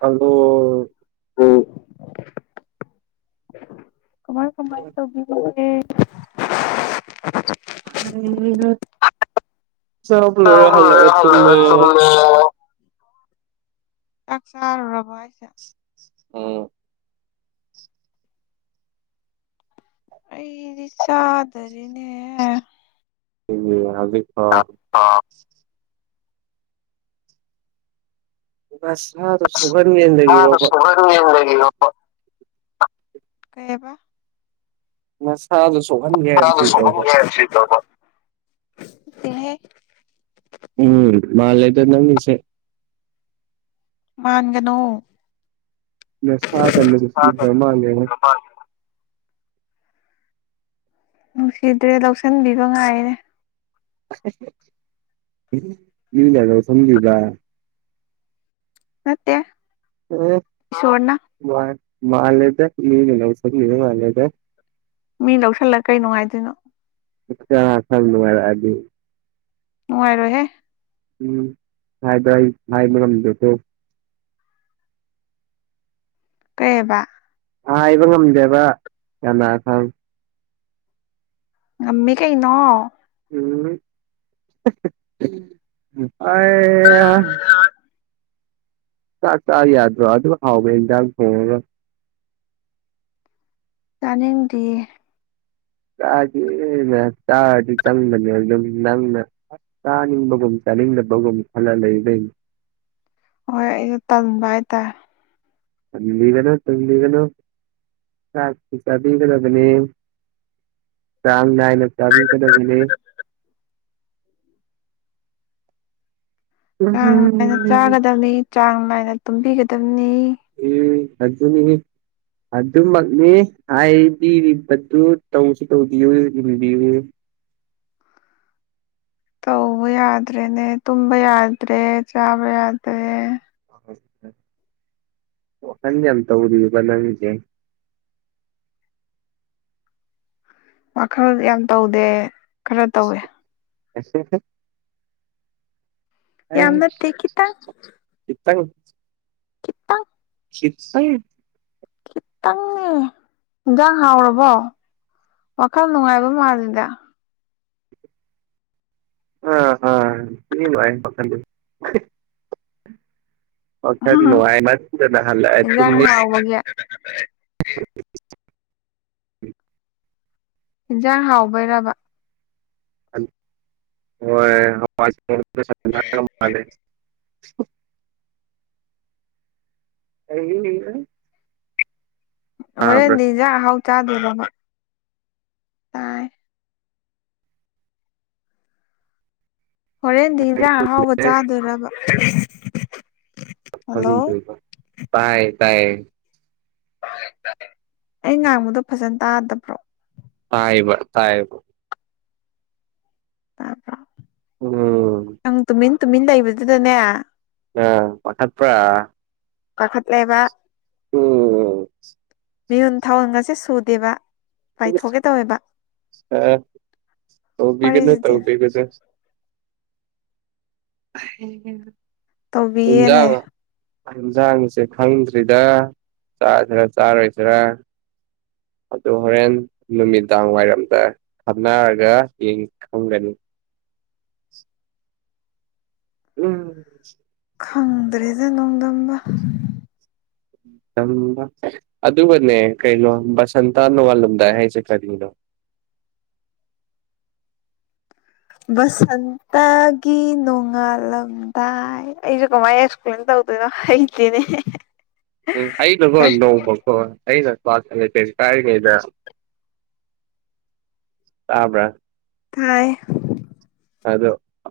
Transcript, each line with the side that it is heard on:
right: Hello
left: ꯀꯃꯥꯏ ꯀꯃꯥꯏ ꯇꯧꯕꯤꯔꯤ
right: ꯆꯥꯕ ꯂꯣꯏꯔ ꯍꯜꯂꯛꯑꯒ ꯇꯨꯝꯃꯦ
left: ꯆꯥꯛ ꯆꯥꯔꯨꯔꯕ‌ꯣ ꯍꯥꯏꯖ‌ꯦ
right: ꯎꯝ
left: ꯑꯩꯗꯤ ꯆꯥꯗꯔꯤꯅꯦ
right: ꯍꯧꯖꯤꯛꯐꯥꯎ ꯅꯁꯥꯗꯣ ꯁꯨꯍꯟ [unintelligible]
left: [unintelligible] ꯀꯩ ꯑꯕ
right: ꯅꯁꯥꯗꯣ ꯁꯣꯛꯍꯟꯒꯦꯅ ꯂꯩꯔꯤꯔꯣꯕ
left: [unintelligible] ꯅꯠꯇꯦꯍꯦ
right: ꯎꯝ ꯃꯥꯜꯂꯦꯗ ꯅꯪꯒꯤꯁꯦ
left: ꯃꯥꯟꯒꯅꯣ
right: ꯅꯁꯥꯒ [unintelligible]
left: [unintelligible] ꯅꯨꯡꯁꯤꯗ꯭ꯔꯦ ꯂꯧꯁꯤꯟꯕꯤꯕ ꯉꯥꯏꯔꯤꯅꯦ
right: [unintelligible] ꯂꯧꯁꯟꯕꯤꯕ
left: ꯅꯠꯇꯦ ꯏꯁꯣꯔꯅ
right: ꯎ ꯃꯥ ꯃꯥꯂꯦꯗ ꯃꯤꯅ ꯂꯧꯁꯤꯟꯒꯤꯕ ꯃꯥꯂꯦꯗ
left: ꯃꯤ ꯂꯧꯁꯤꯜꯂꯒ ꯀꯔꯤ ꯅꯨꯡꯉꯥꯏꯗꯣꯏꯅꯣ
right: [inaudible] ꯅꯨꯡꯉꯥꯏꯔꯛꯑꯗꯤ
left: ꯅꯨꯡꯉꯥꯏꯔꯣꯏꯍꯦ
right: ꯎꯝ [unintelligible] ꯍꯥꯏꯕ ꯉꯝꯗꯦꯀꯣ
left: ꯀꯩ ꯑꯕ
right: ꯍꯥꯏꯕ ꯉꯝꯗꯦꯕ ꯀꯅꯥ ꯈꯪ
left: ꯉꯝꯃꯤ ꯀꯩꯅꯣ
right: ꯎꯝ [unintelligible] ꯆꯥꯛ ꯆꯥ ꯌꯥꯗ꯭ꯔꯣ ꯑꯗꯨꯛ ꯍꯥꯎꯕ ꯑ‌ꯦꯟꯖꯥꯡ ꯊ‌ꯣꯡꯉꯒ
left: ꯆꯥꯅꯤꯡꯗꯦ
right: ꯆꯥꯒꯦꯅ ꯆꯥꯔꯗꯤ ꯆꯪꯕꯅꯦ ꯑꯗꯨꯝ ꯅꯪꯅ ꯆꯥꯅꯤꯡꯕꯒꯨꯝ ꯆꯥꯅꯤꯡꯕꯒꯨꯝ ꯈꯜꯂ ꯂꯩꯕꯩ
left: ꯍꯣꯏ ꯑꯩꯖꯨ ꯇꯟꯕ ꯍꯥꯏꯇꯥꯔꯦ
right: ꯇꯟꯕꯤꯒꯅꯨ ꯇꯟꯕꯤꯒꯅꯨ ꯆꯥꯛꯇꯤ ꯆꯥꯕꯤꯒꯗꯕꯅ‌ꯦ ꯆꯥꯡ ꯅꯥꯏꯅ ꯆꯥꯕꯤꯒꯗꯕꯅꯦ
left: ꯆꯥꯡ ꯅꯥꯏꯅ
right: ꯎꯝ
left: ꯆꯥꯒꯗꯕꯅꯤ ꯆꯥꯡ ꯅꯥꯏꯅ ꯇꯨꯝꯕꯤꯒꯗꯕꯅꯤ
right: ꯎꯝ ꯑꯗꯨꯅꯤ ꯑꯗꯨꯃꯛꯅꯤ ꯍꯥꯏꯕꯤꯔꯤꯕꯗꯨ ꯇꯧꯁꯨ ꯇꯧꯕꯤꯌꯨ ꯏꯟꯕꯤꯌꯨ
left: ꯇꯧꯕ ꯌꯥꯗ꯭ꯔꯦꯅꯦ ꯇꯨꯝꯕ ꯌꯥꯗ꯭ꯔꯦ ꯆꯥꯕ ꯌꯥꯗ꯭ꯔꯦ
right: ꯋꯥꯈꯟꯒ ꯌꯥꯝ ꯇꯧꯔꯤꯕ ꯅꯪꯁꯦ
left: ꯋꯥꯈꯜ ꯌꯥꯝ ꯇꯧꯗꯦ ꯈꯔ ꯇꯧꯋꯦ
right: [unintelligible]
left: ꯌꯥꯝ ꯅꯠꯇ‌ꯦ ꯈꯤꯠꯇꯪ
right: ꯈꯤꯇꯪ
left: ꯈꯤꯇꯪ
right: [unintelligible]
left: ꯈꯤꯇꯪ ꯏꯟꯖꯥꯡ ꯍꯥꯎꯔꯕꯣ ꯋꯥꯈꯜ ꯅꯨꯡꯉꯥꯏꯕ ꯃꯥꯜꯂꯤꯗ
right: ꯑ ꯑꯥ ꯊꯤ ꯅꯨꯉꯥꯏ ꯋꯥꯈꯟꯗꯤ ꯋꯥꯈꯟ ꯅꯨꯡꯉꯥꯏꯃꯟꯗꯅ ꯍꯜꯂꯛꯑ
left: ꯏꯟꯖꯥꯡ
right: ꯇꯨꯝꯃꯤ
left: ꯍꯥꯎꯕꯒꯤ
right: [unintelligible]
left: ꯌꯦꯟꯁꯥꯡ ꯍꯥꯎꯕꯩꯔꯕ
right: ꯍꯣꯏ [inaudible] [unintelligible]
left: ꯍꯣꯔꯦꯟꯗꯤ ꯌꯦꯟꯖꯥꯡ ꯑꯍꯥꯎ ꯆꯥꯗꯨꯢꯔꯕ ꯇꯥꯏ ꯍꯣꯔꯦꯟꯗꯤ ꯏꯟꯖꯥꯡ ꯑꯍꯥꯎꯕ ꯆꯥꯗꯣꯏꯔꯕ ꯍꯜꯂꯣ
right: [unintelligible] ꯇꯥꯏ ꯇꯥꯏ
left: ꯑꯩ ꯉꯥꯡꯕꯗꯣ ꯐꯖꯅ ꯇꯥꯗꯕ꯭ꯔꯣ
right: ꯇꯥꯏꯕ ꯇꯥꯏꯕ
left: ꯇꯥꯕ꯭ꯔꯣ
right: ꯎꯝ
left: ꯅꯪ ꯇꯨꯃꯤꯟ ꯇꯨꯃꯤꯟ ꯂꯩꯕꯗꯨꯗꯅꯦ
right: ꯑꯥ ꯄꯥꯈꯠꯄꯔ
left: ꯄꯥꯈꯠꯂꯦꯕ
right: ꯎꯝ
left: ꯃꯤꯍꯨꯟ ꯊꯥꯎꯟꯒꯁꯦ ꯁꯨꯗꯦꯕ ꯄꯥꯏꯊꯣꯛꯀꯦ
right: ꯑ
left: ꯇꯧꯋꯦꯕ--ꯋꯥꯔꯤꯁꯤꯗꯤ
right: ꯁꯦ [unintelligible] ꯀꯩ ꯖꯦꯟꯂ
left: ꯇꯧꯕꯤꯌꯦꯅꯦ
right: ꯌꯦꯟꯁꯥꯡꯁꯦ ꯈꯪꯗ꯭ꯔꯤꯗ ꯆꯥꯁꯤꯔꯥ ꯆꯥꯔꯣꯏꯁꯤꯔꯥ ꯑꯗꯨ ꯍꯣꯔꯦꯟ ꯅꯨꯃꯤꯗꯥꯡ ꯋꯥꯏꯔꯝꯗ ꯈꯟꯅꯔꯒ ꯌꯦꯡ ꯈꯪꯒꯅꯤ ꯎꯝ
left: ꯈꯪꯗ꯭ꯔꯦꯗ ꯅꯣꯡꯗꯝꯕ
right: [unintelligible] ꯑꯗꯨꯒꯅꯦ ꯀꯩꯅꯣ ꯕꯁꯟꯇꯥ ꯅꯣꯡꯉꯥꯜꯂꯝꯗꯥꯏ ꯍꯥꯏꯁꯦ ꯀꯔꯤꯅꯣ
left: ꯕꯁꯟꯇꯒꯤ ꯅꯣꯡꯉꯥꯜꯂꯝ ꯗꯥꯏ ꯑꯩꯁꯨ ꯀꯃꯥꯏꯅ ꯑꯦꯛꯁꯄ꯭ꯂꯦꯟ ꯇꯧꯗꯣꯏꯅꯣ ꯍꯩꯇꯦꯅꯦ꯫
right: ꯎꯝ ꯑꯩꯅꯀꯣ
left: ꯊꯥꯏ
right: ꯅꯣꯡꯃꯀꯣ ꯑꯩꯅ ꯀ꯭ꯂꯥꯁ ꯏꯂꯕꯦꯟ ꯀꯥꯏꯔꯤꯉꯩꯗ ꯇꯥꯕ꯭ꯔꯥ
left: ꯇꯥꯏ꯫
right: ꯑꯗꯣ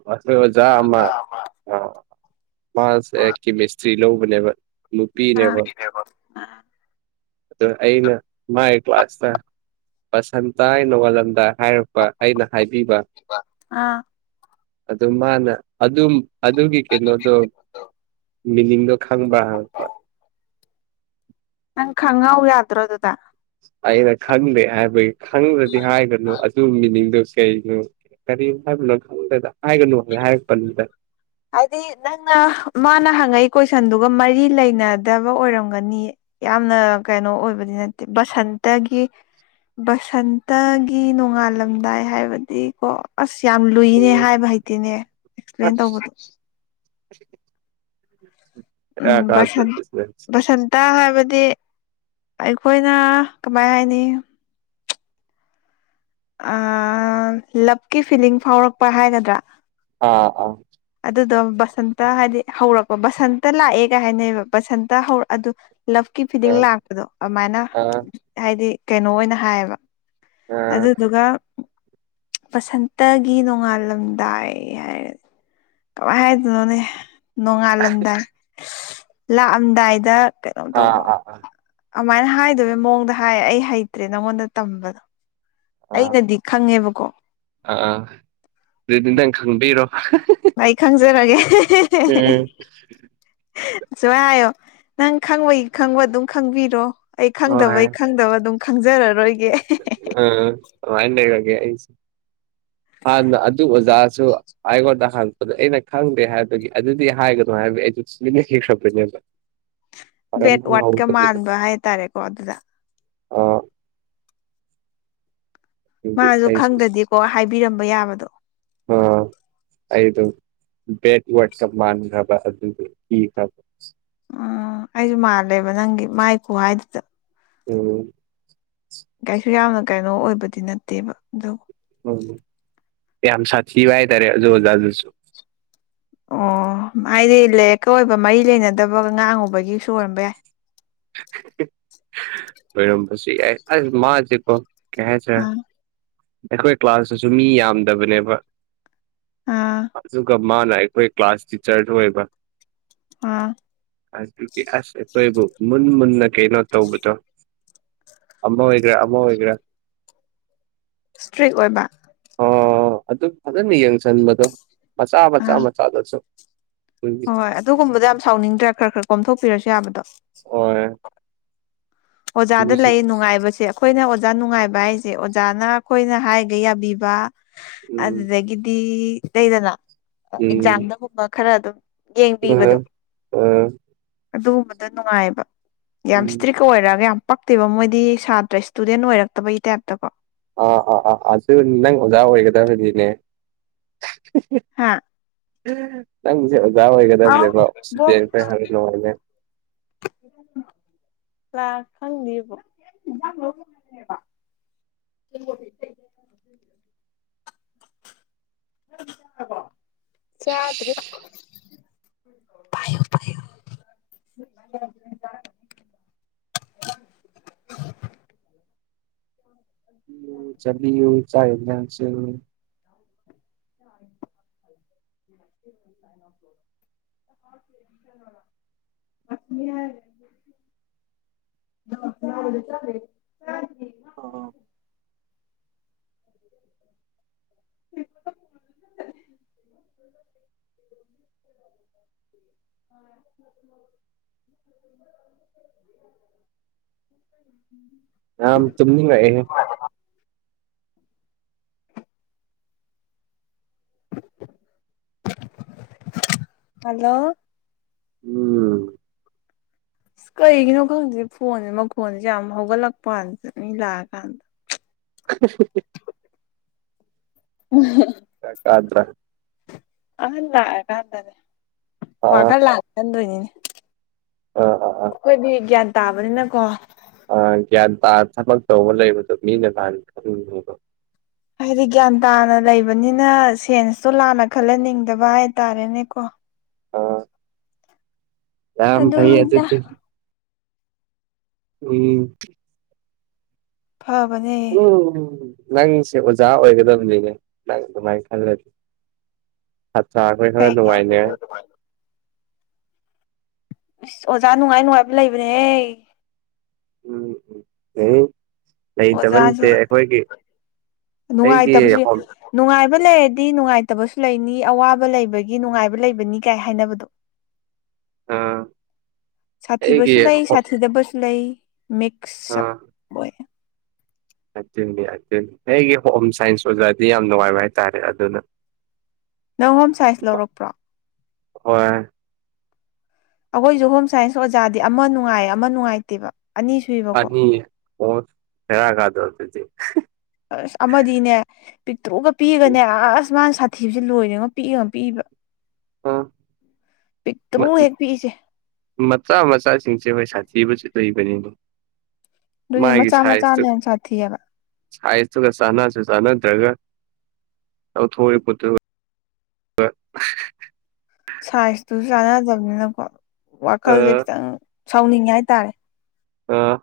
right: ꯑꯩꯈꯣꯏ ꯑꯣꯖꯥ ꯑꯃ ꯑ ꯃꯥꯁꯦ ꯀꯦꯃꯤꯁꯇ꯭ꯔꯤ ꯂꯧꯕꯅꯦꯕ
left: ꯑꯥ
right: ꯅꯨꯄꯤꯅꯦꯕ ꯑꯗ ꯑꯩꯅ ꯃꯥꯏ ꯀ꯭ꯂꯥꯁꯇ ꯕꯁꯟꯇꯥꯏ ꯅꯣꯡꯉꯥꯜꯂꯝꯗꯥꯏ ꯍꯥꯏꯔꯛꯄ ꯑꯩꯅ ꯍꯥꯏꯕꯤꯕ
left: ꯑꯥ
right: ꯑꯗꯨ ꯃꯥꯅ ꯑꯗꯨꯝ ꯑꯗꯨꯒꯤ ꯀꯩꯅꯣꯗꯣ ꯃꯤꯅꯤꯡꯗꯣ ꯈꯪꯕ꯭ꯔ ꯍꯪꯉꯛꯄ
left: ꯅꯪ ꯈꯪꯍꯧ ꯌꯥꯗ꯭ꯔꯣ ꯑꯗꯨꯗ
right: ꯑꯩꯅ ꯈꯪꯗꯦ ꯍꯥꯏꯕꯒꯤ ꯈꯪꯗ꯭ꯔꯗꯤ ꯍꯥꯏꯒꯅꯨ ꯑꯗꯨ ꯃꯤꯅꯤꯡꯗ‌ꯣꯁꯨ ꯀꯔꯤꯒꯤꯅꯣ ꯀꯔꯤ ꯍꯥꯏꯕꯅꯣ ꯈꯪꯗ‌ꯦꯗ ꯍꯥꯏꯒꯅꯨ ꯍꯥꯏꯅ ꯍꯥꯏꯔꯛꯄꯅꯤꯗ
left: ꯍꯥꯏꯗꯤ ꯅꯪꯅ ꯃꯥꯅ ꯍꯪꯉꯛꯏ ꯀꯣꯏꯁꯟꯗꯨꯒ ꯃꯔꯤ ꯂꯩꯅꯗꯕ ꯑꯣꯏꯔꯝꯒꯅꯤꯌꯦ ꯌꯥꯝꯅ ꯀꯩꯅꯣ ꯑꯣꯏꯕꯗꯤ ꯅꯠꯇꯦ ꯕꯁꯟꯇꯒꯤ ꯕꯁꯟꯇꯒꯤ ꯅꯣꯡꯉꯥꯜꯂꯝꯗꯥꯏ ꯍꯥꯏꯕꯗꯤꯀꯣ ꯑꯁ ꯌꯥꯝ ꯂꯨꯏꯅꯦ ꯍꯥꯏꯕ ꯍꯩꯇꯦꯅꯦ ꯑꯦꯛꯁꯄ꯭ꯂꯦꯟ
right: ꯑꯁ
left: ꯇꯧꯕꯗꯣ
right: [unintelligible]
left: ꯎꯝ
right: ꯕꯦꯔꯥ ꯀꯥꯗ꯭ꯔꯣ
left: ꯕꯁꯟ
right: ꯑꯗꯨꯗꯤ
left: ꯕꯁꯟ ꯇꯥ ꯍꯥꯏꯕꯗꯤ ꯑꯩꯈꯣꯏꯅ ꯀꯃꯥꯏ ꯍꯥꯏꯅꯤ ꯑꯥ ꯂꯞꯀꯤ ꯐꯤꯂꯤꯡ ꯐꯥꯎꯔꯛꯄ ꯍꯥꯏꯒꯗ꯭ꯔ
right: ꯑꯥ-ꯑꯥ
left: ꯑꯗꯨꯗꯣ ꯕꯁꯟꯇ ꯍꯥꯏꯗꯤ ꯍꯧꯔꯛꯄ ꯕꯁꯟꯇ ꯂꯥꯛꯑꯦ ꯀꯥꯏ ꯍꯥꯏꯅꯩꯕ ꯕꯁꯟꯇ ꯍꯧꯔꯛ ꯑꯗꯨ ꯂꯞꯀꯤ ꯐꯤꯗꯤꯡ
right: ꯑꯥ
left: ꯂꯥꯛꯄꯗꯣ ꯑꯗꯨꯃꯥꯏꯅ
right: ꯑꯥ
left: ꯍꯥꯏꯗꯤ ꯀꯩꯅꯣ ꯑꯣꯏꯅ ꯍꯥꯏꯌꯦꯕ
right: ꯑꯥ
left: ꯑꯗꯨꯗꯨꯒ ꯕꯁꯟꯇꯒꯤ ꯅꯣꯡꯉꯥꯜꯂꯝꯗꯥꯏ ꯍꯥꯏꯔꯦ ꯀꯃꯥꯏ ꯍꯥꯏꯗꯣꯏꯅꯣꯅꯦ ꯅꯣꯡꯉꯥꯜꯂꯝꯗꯥꯏ ꯂꯥꯛꯑꯝꯗꯥꯏꯗ ꯀꯩꯅꯣꯝ ꯇꯧꯕ
right: ꯑꯥ ꯑꯥ
left: ꯑꯗꯨꯃꯥꯏꯅ ꯍꯥꯏꯗꯕꯒꯤ ꯃꯑꯣꯡꯗ ꯍꯥꯏ ꯑꯩ ꯍꯩꯇ꯭ꯔꯦ ꯅꯉꯣꯟꯗ ꯇꯝꯕꯗꯣ
right: ꯑꯥ ꯑꯥ
left: ꯑꯩꯅꯗꯤ ꯈꯪꯉꯦꯕꯀꯣ
right: ꯑꯥ ꯑꯗꯨꯗꯤ ꯅꯪ ꯈꯪꯕꯤꯔꯣ
left: ꯑꯩ ꯈꯪꯖꯔꯒꯦ
right: ꯎꯝ
left: ꯁꯨꯃꯥꯢ ꯍꯥꯏꯌꯣ ꯅꯪ ꯈꯪꯕꯒꯤ ꯈꯪꯕ ꯑꯗꯨꯝ ꯈꯪꯕꯤꯔꯣ ꯑꯩ ꯈꯪꯗꯕꯩ
right: ꯍꯣꯏ
left: ꯑꯩ ꯈꯪꯗꯕ ꯑꯗꯨꯝ ꯈꯪꯖꯔꯔꯣꯏꯒꯦ
right: ꯎ ꯑꯗꯨꯃꯥꯏ ꯂꯩꯔꯒꯦ ꯑꯩꯁꯨꯦ ꯑꯗꯨ ꯑꯣꯖꯥꯁꯨ ꯑꯩꯉꯣꯟꯗ ꯍꯪꯉꯛꯄꯗ ꯑꯩꯅ ꯈꯪꯗꯦ ꯍꯥꯏꯕꯒꯤ ꯑꯗꯨꯗꯤ ꯍꯥꯏꯒꯅꯨ ꯍꯥꯏꯕꯒꯤ ꯑꯩꯁꯨ ꯇꯨꯃꯤꯟꯅ ꯂꯩꯈꯔꯕꯅꯦꯕ [inaudible]
left: ꯕꯦꯠ ꯋꯥ꯭ꯔꯠꯀ ꯃꯥꯟꯕ ꯍꯥꯏꯇꯥꯔꯦꯀꯣ ꯑꯗꯨꯗ
right: ꯑꯣ ꯑꯗꯨꯒꯤ
left: ꯃꯥꯁꯨ
right: ꯑꯩꯁꯨ
left: ꯈꯪꯗꯗꯤꯀꯣꯛ ꯍꯥꯏꯕꯤꯔꯝꯕ ꯌꯥꯕꯗꯣ
right: ꯑꯣ ꯑꯩ ꯦꯠ ꯋꯥ ꯃꯥꯥꯟ ꯍꯥꯕ ꯑꯗꯨꯗꯤ ꯍꯥꯕ
left: ꯑꯩꯁꯨ ꯃꯥꯜꯂꯦꯕ ꯅꯪꯒꯤ ꯃꯥꯏ ꯈꯨꯍꯥꯏꯗꯨꯗ
right: ꯎꯝ
left: ꯀꯩꯁꯨ ꯌꯥꯝꯅ ꯀꯩꯅꯣ ꯑꯣꯏꯕꯗꯤ ꯅꯠꯇꯦꯕ ꯑꯗꯨ
right: ꯎꯝ--ꯌꯥꯝ ꯁꯥꯊꯤꯕ ꯍꯥꯏꯇꯥꯔꯦ ꯑꯗꯨ ꯑꯣꯖꯥ ꯑꯗꯨꯁꯨ
left: ꯑꯣ ꯍꯥꯏꯗꯤ ꯂꯥꯏꯔꯤꯛꯀ ꯑꯣꯏꯕ ꯃꯔꯤ ꯂꯩꯅꯗꯕꯒ ꯉꯥꯡꯉꯨꯕꯒꯤꯁꯨ ꯑꯣꯏꯔꯝꯕ ꯌꯥꯏ
right: ꯑꯣꯏꯔꯝꯕꯁꯨ ꯌꯥꯏ ꯑꯁ ꯃꯥꯖ‌ꯦꯀ‌ꯣ ꯀ‌ꯩꯍꯥꯏ
left: ꯑ
right: ꯇꯥꯔ‌ꯦ ꯑꯩꯈꯣꯏ ꯀ꯭ꯂꯥꯁꯇꯨꯁꯨ ꯃꯤ ꯌꯥꯝꯗꯕꯅꯦꯕ
left: ꯑ
right: ꯑꯗꯨꯒ ꯃꯥꯅ ꯑꯩꯈꯣꯏ ꯀ꯭ꯂꯥꯁ ꯇꯤꯆ꯭ꯔꯁꯨ ꯑꯣꯏꯕ
left: ꯑꯥ
right: ꯑꯗꯨꯒꯤ ꯑꯁ ꯑꯩꯈꯣꯏꯕꯨ ꯃꯨꯟ ꯃꯨꯟꯅ ꯀꯩꯅꯣ ꯇꯧꯕꯗꯣ ꯑꯃ ꯑꯣꯏꯒꯦꯔꯥ ꯑꯃ ꯑꯣꯏꯒꯦꯔꯥ
left: ꯏꯁꯇ꯭ꯔꯤꯛ ꯑꯣꯏꯕ
right: ꯑꯣ ꯑꯗꯨꯝ ꯐꯖꯅ ꯌꯦꯡꯁꯟꯕꯗꯣ ꯃꯆꯥ ꯃꯆꯥ
left: ꯑꯥ
right: ꯃꯆꯥꯗꯁꯨ
left: ꯍꯣꯏ ꯑꯗꯨꯒꯨꯝꯕꯣ ꯌꯥꯝ ꯁꯥꯎꯅꯤꯡꯗ꯭ꯔꯥ ꯈ꯭ꯔ-ꯈ꯭ꯔ ꯀꯣꯝꯊꯣꯛꯄꯤꯔꯁꯨ ꯌꯥꯕꯗꯣ
right: ꯍ
left: ꯑꯣꯖꯥꯗ ꯂꯩ ꯅꯨꯡꯉꯥꯏꯕꯁꯦ ꯑꯩꯈꯣꯏꯅ ꯑꯣꯖꯥ ꯅꯨꯡꯉꯥꯏꯕ ꯍꯥꯏꯁꯦ ꯑꯣꯖꯥꯅ ꯑꯩꯈꯣꯏꯅ ꯍꯥꯏꯔꯤꯒꯩ ꯌꯥꯕꯤꯕ
right: ꯎꯝ
left: ꯑꯗꯨꯗꯒꯤꯗꯤ ꯂꯩꯗꯅ
right: ꯎꯝ
left: ꯑꯦꯛꯖꯥꯝꯗꯒꯨꯝꯕ ꯈꯔ ꯑꯗꯨꯝ
right: ꯎꯝ
left: ꯌꯦꯡꯕꯤꯕꯗꯣ
right: ꯎꯝ
left: ꯑꯗꯨꯒꯨꯝꯕꯗꯣ ꯅꯨꯡꯉꯥꯏꯕ ꯌꯥꯝ
right: ꯎꯝ
left: ꯏꯁꯇ꯭ꯔꯤꯛ [unintelligible] ꯑꯣꯏꯔꯒ ꯌꯥꯝ ꯄꯛꯇꯦꯕ ꯃꯣꯏꯗꯤ ꯁꯥꯇ꯭ꯔ ꯏꯁꯇꯨꯗꯦꯟ ꯑꯣꯏꯔꯛꯇꯕꯒꯤ ꯇꯥꯏꯞꯇꯀꯣ
right: ꯑꯥ-ꯑꯥ-ꯑꯥ-ꯑꯗꯨ ꯅꯪ ꯑꯣꯖꯥ ꯑꯣꯏꯒꯗꯕꯅꯤꯅꯦ
left: ꯍꯥꯥ
right: ꯅꯪꯁꯦ ꯑꯣꯖꯥ ꯑꯣꯏꯒꯗꯕꯅꯦꯕꯣ [unintelligible]
left: [inaudible] ꯂꯥꯛ ꯈꯪꯗꯤꯌ‌ꯦ ꯕ‌ꯣꯛ [inaudible] ꯅꯪꯗꯤ ꯆꯥꯔꯕꯣ--ꯆꯥꯗ꯭ꯔꯤ ꯄꯣ ꯄꯣ
right: [unintelligible]
left: [inaudible] [inaudible] [unintelligible]
right: [unintelligible]
left: ꯑ [inaudible]
right: ꯌꯥꯝ ꯇꯨꯝꯅꯤꯡꯉꯦ
left: ꯍꯂꯣ
right: ꯎꯝ
left: ꯑꯁ ꯀꯩꯒꯤꯅꯣ ꯈꯪꯗꯦ ꯐꯣꯟꯁꯦ ꯃꯈꯣꯟꯁꯦ ꯌꯥꯝ ꯍꯧꯒꯠꯂꯛꯄ ꯀꯥꯟꯗ ꯃꯤ ꯂꯥꯛꯑꯀꯥꯟꯗ
right: [unintelligible]
left: ꯎꯝ
right: ꯗ꯭ꯔꯥ
left: ꯑꯍꯟ ꯂꯥꯛꯑꯀꯥꯟꯗꯅꯦ ꯋꯥ
right: ꯑꯥ
left: ꯈꯔ ꯂꯥꯛꯑ ꯆꯟꯗꯣꯏꯅꯤꯅꯦ
right: ꯑꯣ ꯑꯣ ꯑꯣ
left: ꯑꯩꯈꯣꯏꯗꯤ ꯒ꯭ꯌꯥꯟ ꯇꯥꯕꯅꯤꯅꯀꯣ
right: ꯑ ꯒ꯭ꯌꯥꯟ ꯇꯥ ꯊꯕꯛ ꯇꯧꯕ ꯂꯩꯕꯗꯣ ꯃꯤꯅ ꯂꯥꯟ ꯈꯪꯅꯤꯡꯕꯕꯣ
left: ꯍꯥꯏꯗꯤ ꯒ꯭ꯌꯥꯟ ꯇꯥꯅ ꯂꯩꯕꯅꯤꯅ ꯁꯦꯟꯁꯇꯣ ꯂꯥꯟꯅ ꯈꯜꯍꯟꯅꯤꯡꯗꯕ ꯍꯥꯏꯇꯥꯔꯦꯅꯦꯀꯣ
right: ꯑ ꯌꯥꯝꯝ ꯐ
left: ꯑꯗꯨꯅꯤꯗ
right: ꯑꯗꯨ ꯎꯝ
left: ꯐꯕꯅꯦ
right: ꯎ ꯅꯪꯁꯦ ꯑꯣꯖꯥ ꯑꯣꯏꯒꯗꯕꯅꯤꯅꯦ ꯅꯪ ꯑꯗꯨꯃꯥꯏꯅ ꯈꯜꯂꯗꯤ ꯍꯠꯁ ꯑꯈꯣꯏ ꯈꯔ
left: ꯀꯩꯒꯤ ꯑꯁ
right: ꯅꯨꯡꯉꯥꯏꯅꯦ
left: ꯑꯣꯖꯥ ꯅꯨꯡꯉꯥꯏ ꯅꯨꯡꯉꯥꯏꯕ ꯂꯩꯕꯅꯦꯍꯦ
right: ꯎꯝ ꯎ ꯍ ꯂꯩꯇꯕ ꯅꯠꯇꯦ
left: ꯑꯣꯖꯥꯁꯦ
right: ꯑꯩꯈꯣꯏꯒꯤ ꯑꯩꯒꯤ
left: ꯅꯨꯡꯉꯥꯏꯇꯕꯁꯨ
right: ꯍꯣꯝ
left: ꯅꯨꯡꯉꯥꯏꯕ ꯂꯩꯔꯗꯤ ꯅꯨꯡꯉꯥꯏꯇꯕꯁꯨ ꯂꯩꯅꯤ ꯑꯋꯥꯕ ꯂꯩꯕꯒꯤ ꯅꯨꯡꯉꯥꯏꯕ ꯂꯩꯕꯅꯤ ꯀꯥꯏ ꯍꯥꯏꯅꯕꯗꯣ
right: ꯑꯥ ꯑꯩꯒꯤ
left: ꯁꯥꯊꯤꯕꯁꯨ ꯂꯩ
right: ꯍꯣꯝ
left: ꯁꯥꯊꯤꯗꯕꯁꯨ ꯂꯩ ꯃꯤꯛꯁꯑꯞ ꯑꯣꯏ
right: ꯑꯗꯨꯅꯤ ꯑꯗꯨꯅꯤ ꯑꯩꯒꯤ ꯍꯣꯝ ꯁꯥꯏꯟꯁ ꯑꯣꯖꯥꯗꯤ ꯌꯥꯝ ꯅꯨꯡꯉꯥꯏꯕ ꯍꯥꯏꯇꯥꯔꯦ ꯑꯗꯨꯅ
left: ꯅꯪ ꯍꯣꯝ ꯁꯥꯏꯖ ꯂꯧꯔꯛꯄ꯭ꯔꯣ
right: ꯍꯣꯏ
left: ꯑꯩꯈꯣꯏꯁꯨ ꯍꯣꯝ ꯁꯥꯏꯟꯁ ꯑꯣꯖꯥꯗꯤ ꯑꯃ ꯅꯨꯡꯉꯥꯏꯌꯦ ꯑꯃ ꯅꯨꯡꯉꯥꯏꯇꯦꯕ ꯑꯅꯤꯁꯨ
right: [unintelligible] ꯕꯦꯔꯀꯥꯗꯔ ꯗꯨꯗꯤ
left: ꯑꯁ ꯑꯃꯗꯤꯅꯦ ꯄꯤꯛꯇꯣꯛꯑꯒ ꯄꯤꯒꯅꯦ ꯑꯁ ꯃꯥꯅ ꯁꯥꯊꯤꯁꯦ ꯂꯣꯏꯔꯉ ꯄꯤꯛꯑꯒ ꯑꯃ ꯄꯤꯏꯕ ꯄꯤꯛꯇ꯭ꯔꯨ ꯍꯦꯛ ꯄꯤꯛꯏꯁꯦ
right: ꯃ‌--ꯃꯆꯥ ꯃꯆꯥꯁꯤꯡꯁꯦ ꯍꯣꯏ ꯁꯥꯊꯤꯕꯁꯨ ꯂꯩꯕꯅꯤꯅꯦ꯫
left: ꯑꯗꯨꯏꯅꯦ ꯃꯆꯥ ꯃꯆꯥꯅꯦ ꯌꯥꯝ ꯁꯥꯊꯤꯑꯦꯕ
right: ꯁꯥꯏꯁ ꯇꯨꯒ ꯆꯥꯅꯁꯨ ꯆꯥꯅ ꯗ꯭ꯔꯒ꯫ ꯑ ꯊꯠꯇ
left: ꯁꯥꯏꯖꯇꯨꯁꯨ ꯆꯥꯟꯅꯗꯕꯅꯤꯅꯀꯣ ꯋꯥꯈꯜꯁꯦ
right: ꯑꯥ
left: ꯈꯤꯇꯪ ꯁꯥꯎꯅꯤꯡꯉꯦ ꯍꯥꯏꯇꯥꯔꯦ
right: ꯑ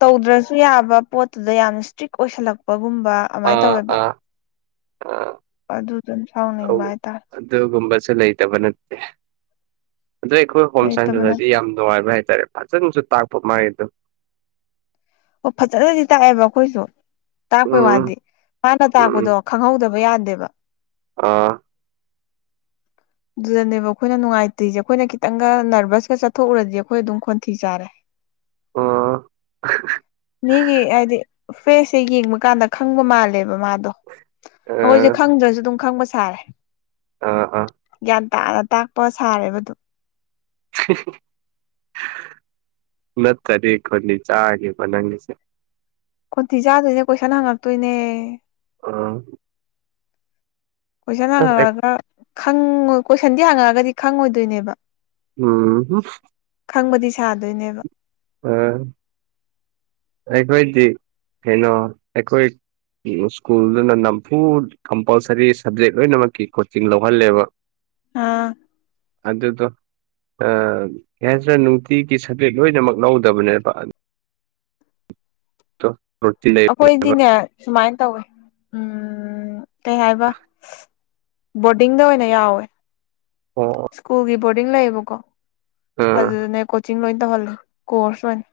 left: ꯇꯧꯗ꯭ꯔꯁꯨ ꯌꯥꯕ ꯄꯣꯠꯇꯨꯗ ꯌꯥꯝꯅ ꯏꯁꯇ꯭ꯔꯤꯛ ꯑꯣꯏꯁꯜꯂꯛꯄꯒꯨꯝꯕ ꯑꯗꯨꯃꯥꯏꯅ
right: ꯑꯥ
left: ꯇꯧꯋꯦꯕ
right: ꯑꯥ ꯑꯥ
left: ꯑꯗꯨꯗꯨꯝ
right: ꯇꯧ
left: ꯁꯥꯎꯅꯤꯡꯕ ꯍꯥꯏꯇꯥꯔꯦ
right: ꯑꯗꯨꯒꯨꯝꯕꯁꯨ ꯂꯩꯇꯕ ꯅꯠꯇꯦ ꯑꯗꯩꯈꯣ ꯣꯝ
left: ꯂꯩꯇꯕꯅ
right: ꯁꯥꯏꯟꯁꯗꯗꯤ ꯌꯥꯝ ꯅꯨꯡꯉꯥꯏꯕ ꯍꯥꯏꯇꯥꯔꯦ ꯐꯖꯅꯁꯨ ꯇꯥꯛꯄ ꯃꯥꯒꯤꯗꯣ
left: ꯑꯣ ꯐꯖꯅꯗꯤ ꯇꯥꯛꯑꯦꯕ ꯑꯈꯣꯏꯁꯨ ꯇꯥꯛꯄꯩ
right: ꯎꯝ
left: ꯋꯥꯗꯤ ꯝꯥꯅ ꯇꯥꯛꯄꯗꯣ
right: ꯎꯝ
left: ꯈꯪꯍꯧꯗꯕ ꯌꯥꯗꯦꯕ꯫
right: ꯑꯥ
left: ꯑꯗꯨꯗꯅꯦꯕ ꯑꯩꯈꯣꯏꯅ ꯅꯨꯡꯉꯥꯏꯇ꯭ꯔꯤꯁꯦ ꯑꯩꯈꯣꯏꯅ ꯈꯤꯇꯪꯒ ꯅꯔꯚꯁꯀ ꯆꯠꯊꯣꯛꯎꯔꯗꯤ ꯑꯩꯈꯣꯏ ꯑꯗꯨꯝ ꯈꯣꯟꯊꯤ ꯆꯥꯔꯦ
right: [inaudible] ꯑꯥ
left: ꯃꯤꯒꯤ ꯍꯥꯏꯗꯤ ꯐ꯭ꯔꯦꯁꯁꯦ ꯌꯦꯡꯕ ꯀꯥꯟꯗ ꯈꯪꯕ ꯃꯥꯜꯂꯦꯕ ꯃꯥꯗꯣ ꯑꯗꯣ ꯑꯩꯈꯣꯏꯁꯦ
right: ꯑꯥ
left: ꯈꯪꯗ꯭ꯔꯁꯨ ꯑꯗꯨꯝ ꯈꯪꯕ ꯁꯥꯔꯦ
right: ꯑꯥ ꯑꯥ
left: ꯒ꯭ꯌꯥꯟ ꯇꯥꯅ ꯇꯥꯛꯄ ꯁꯥꯔꯦꯕꯗꯨ
right: ꯅꯠꯇꯔ ꯈꯣꯟꯗꯤ ꯆꯥꯒꯕ ꯅꯪꯒꯤꯁꯦ
left: ꯈꯣꯟꯊꯤ ꯆꯥꯗꯣꯏꯅꯦ ꯀꯣꯏꯁꯟ ꯍꯪꯉꯛꯇꯣꯏꯅꯦ꯫
right: ꯑ
left: ꯀꯣꯏꯁꯟ
right: ꯑꯁ ꯑꯩ-
left: ꯍꯥꯡꯉꯛꯑꯒ ꯈꯉ ꯀꯣꯏꯁꯟꯗꯤ ꯍꯥꯡꯉꯛꯑꯒꯗꯤ ꯈꯪꯉꯣꯏꯗꯣꯏꯅꯦꯕ
right: ꯎꯝ
left: ꯈꯪꯕꯗꯤ ꯁꯥꯗꯣꯏꯅꯦꯕ
right: ꯎꯝ ꯑꯩꯈꯣꯏꯗꯤ ꯀꯩꯅꯣ ꯑꯩꯈꯣꯏ ꯁ꯭ꯀꯨꯜꯗꯨꯅ ꯅꯝꯐꯨ ꯀꯝꯄꯜꯁꯔꯤ ꯁꯕꯖꯦꯛ ꯂꯣꯏꯅꯃꯛꯀꯤ ꯀꯣꯆꯤꯡ ꯂꯧꯍꯜꯂꯦꯕ꯫
left: ꯑꯥ
right: ꯑꯗꯨꯗꯣ ꯑꯥ ꯀꯔꯤꯍꯥꯏꯁꯦꯔꯥ ꯅꯨꯡꯇꯤꯒꯤ ꯁꯕꯖꯦꯛ ꯂꯣꯏꯅꯃꯛ ꯂꯧꯗꯕꯅꯦꯕ ꯑꯗꯨꯗꯣ ꯔꯨꯇꯤꯟ ꯂꯩꯕꯅꯦꯕ
left: ꯑꯩꯈꯣꯏꯗꯤꯅꯦ ꯁꯨꯃꯥꯏꯅ ꯇꯧꯋꯦ ꯎꯝ ꯀꯩ ꯍꯥꯏꯕ ꯕꯣꯔꯗꯤꯡꯗ ꯑꯣꯏꯅ ꯌꯥꯎꯋꯦ
right: ꯑꯣ
left: ꯁ꯭ꯀꯨꯜꯒꯤ ꯕꯣꯔꯗꯤꯡ ꯂꯩꯌꯦꯕꯀꯣ
right: ꯑꯥ
left: ꯑꯗꯨꯗꯅꯦ ꯀꯣꯆꯤꯡ ꯂꯣꯏ ꯇꯧꯍꯜꯂꯦ ꯀꯣꯔꯁ ꯂ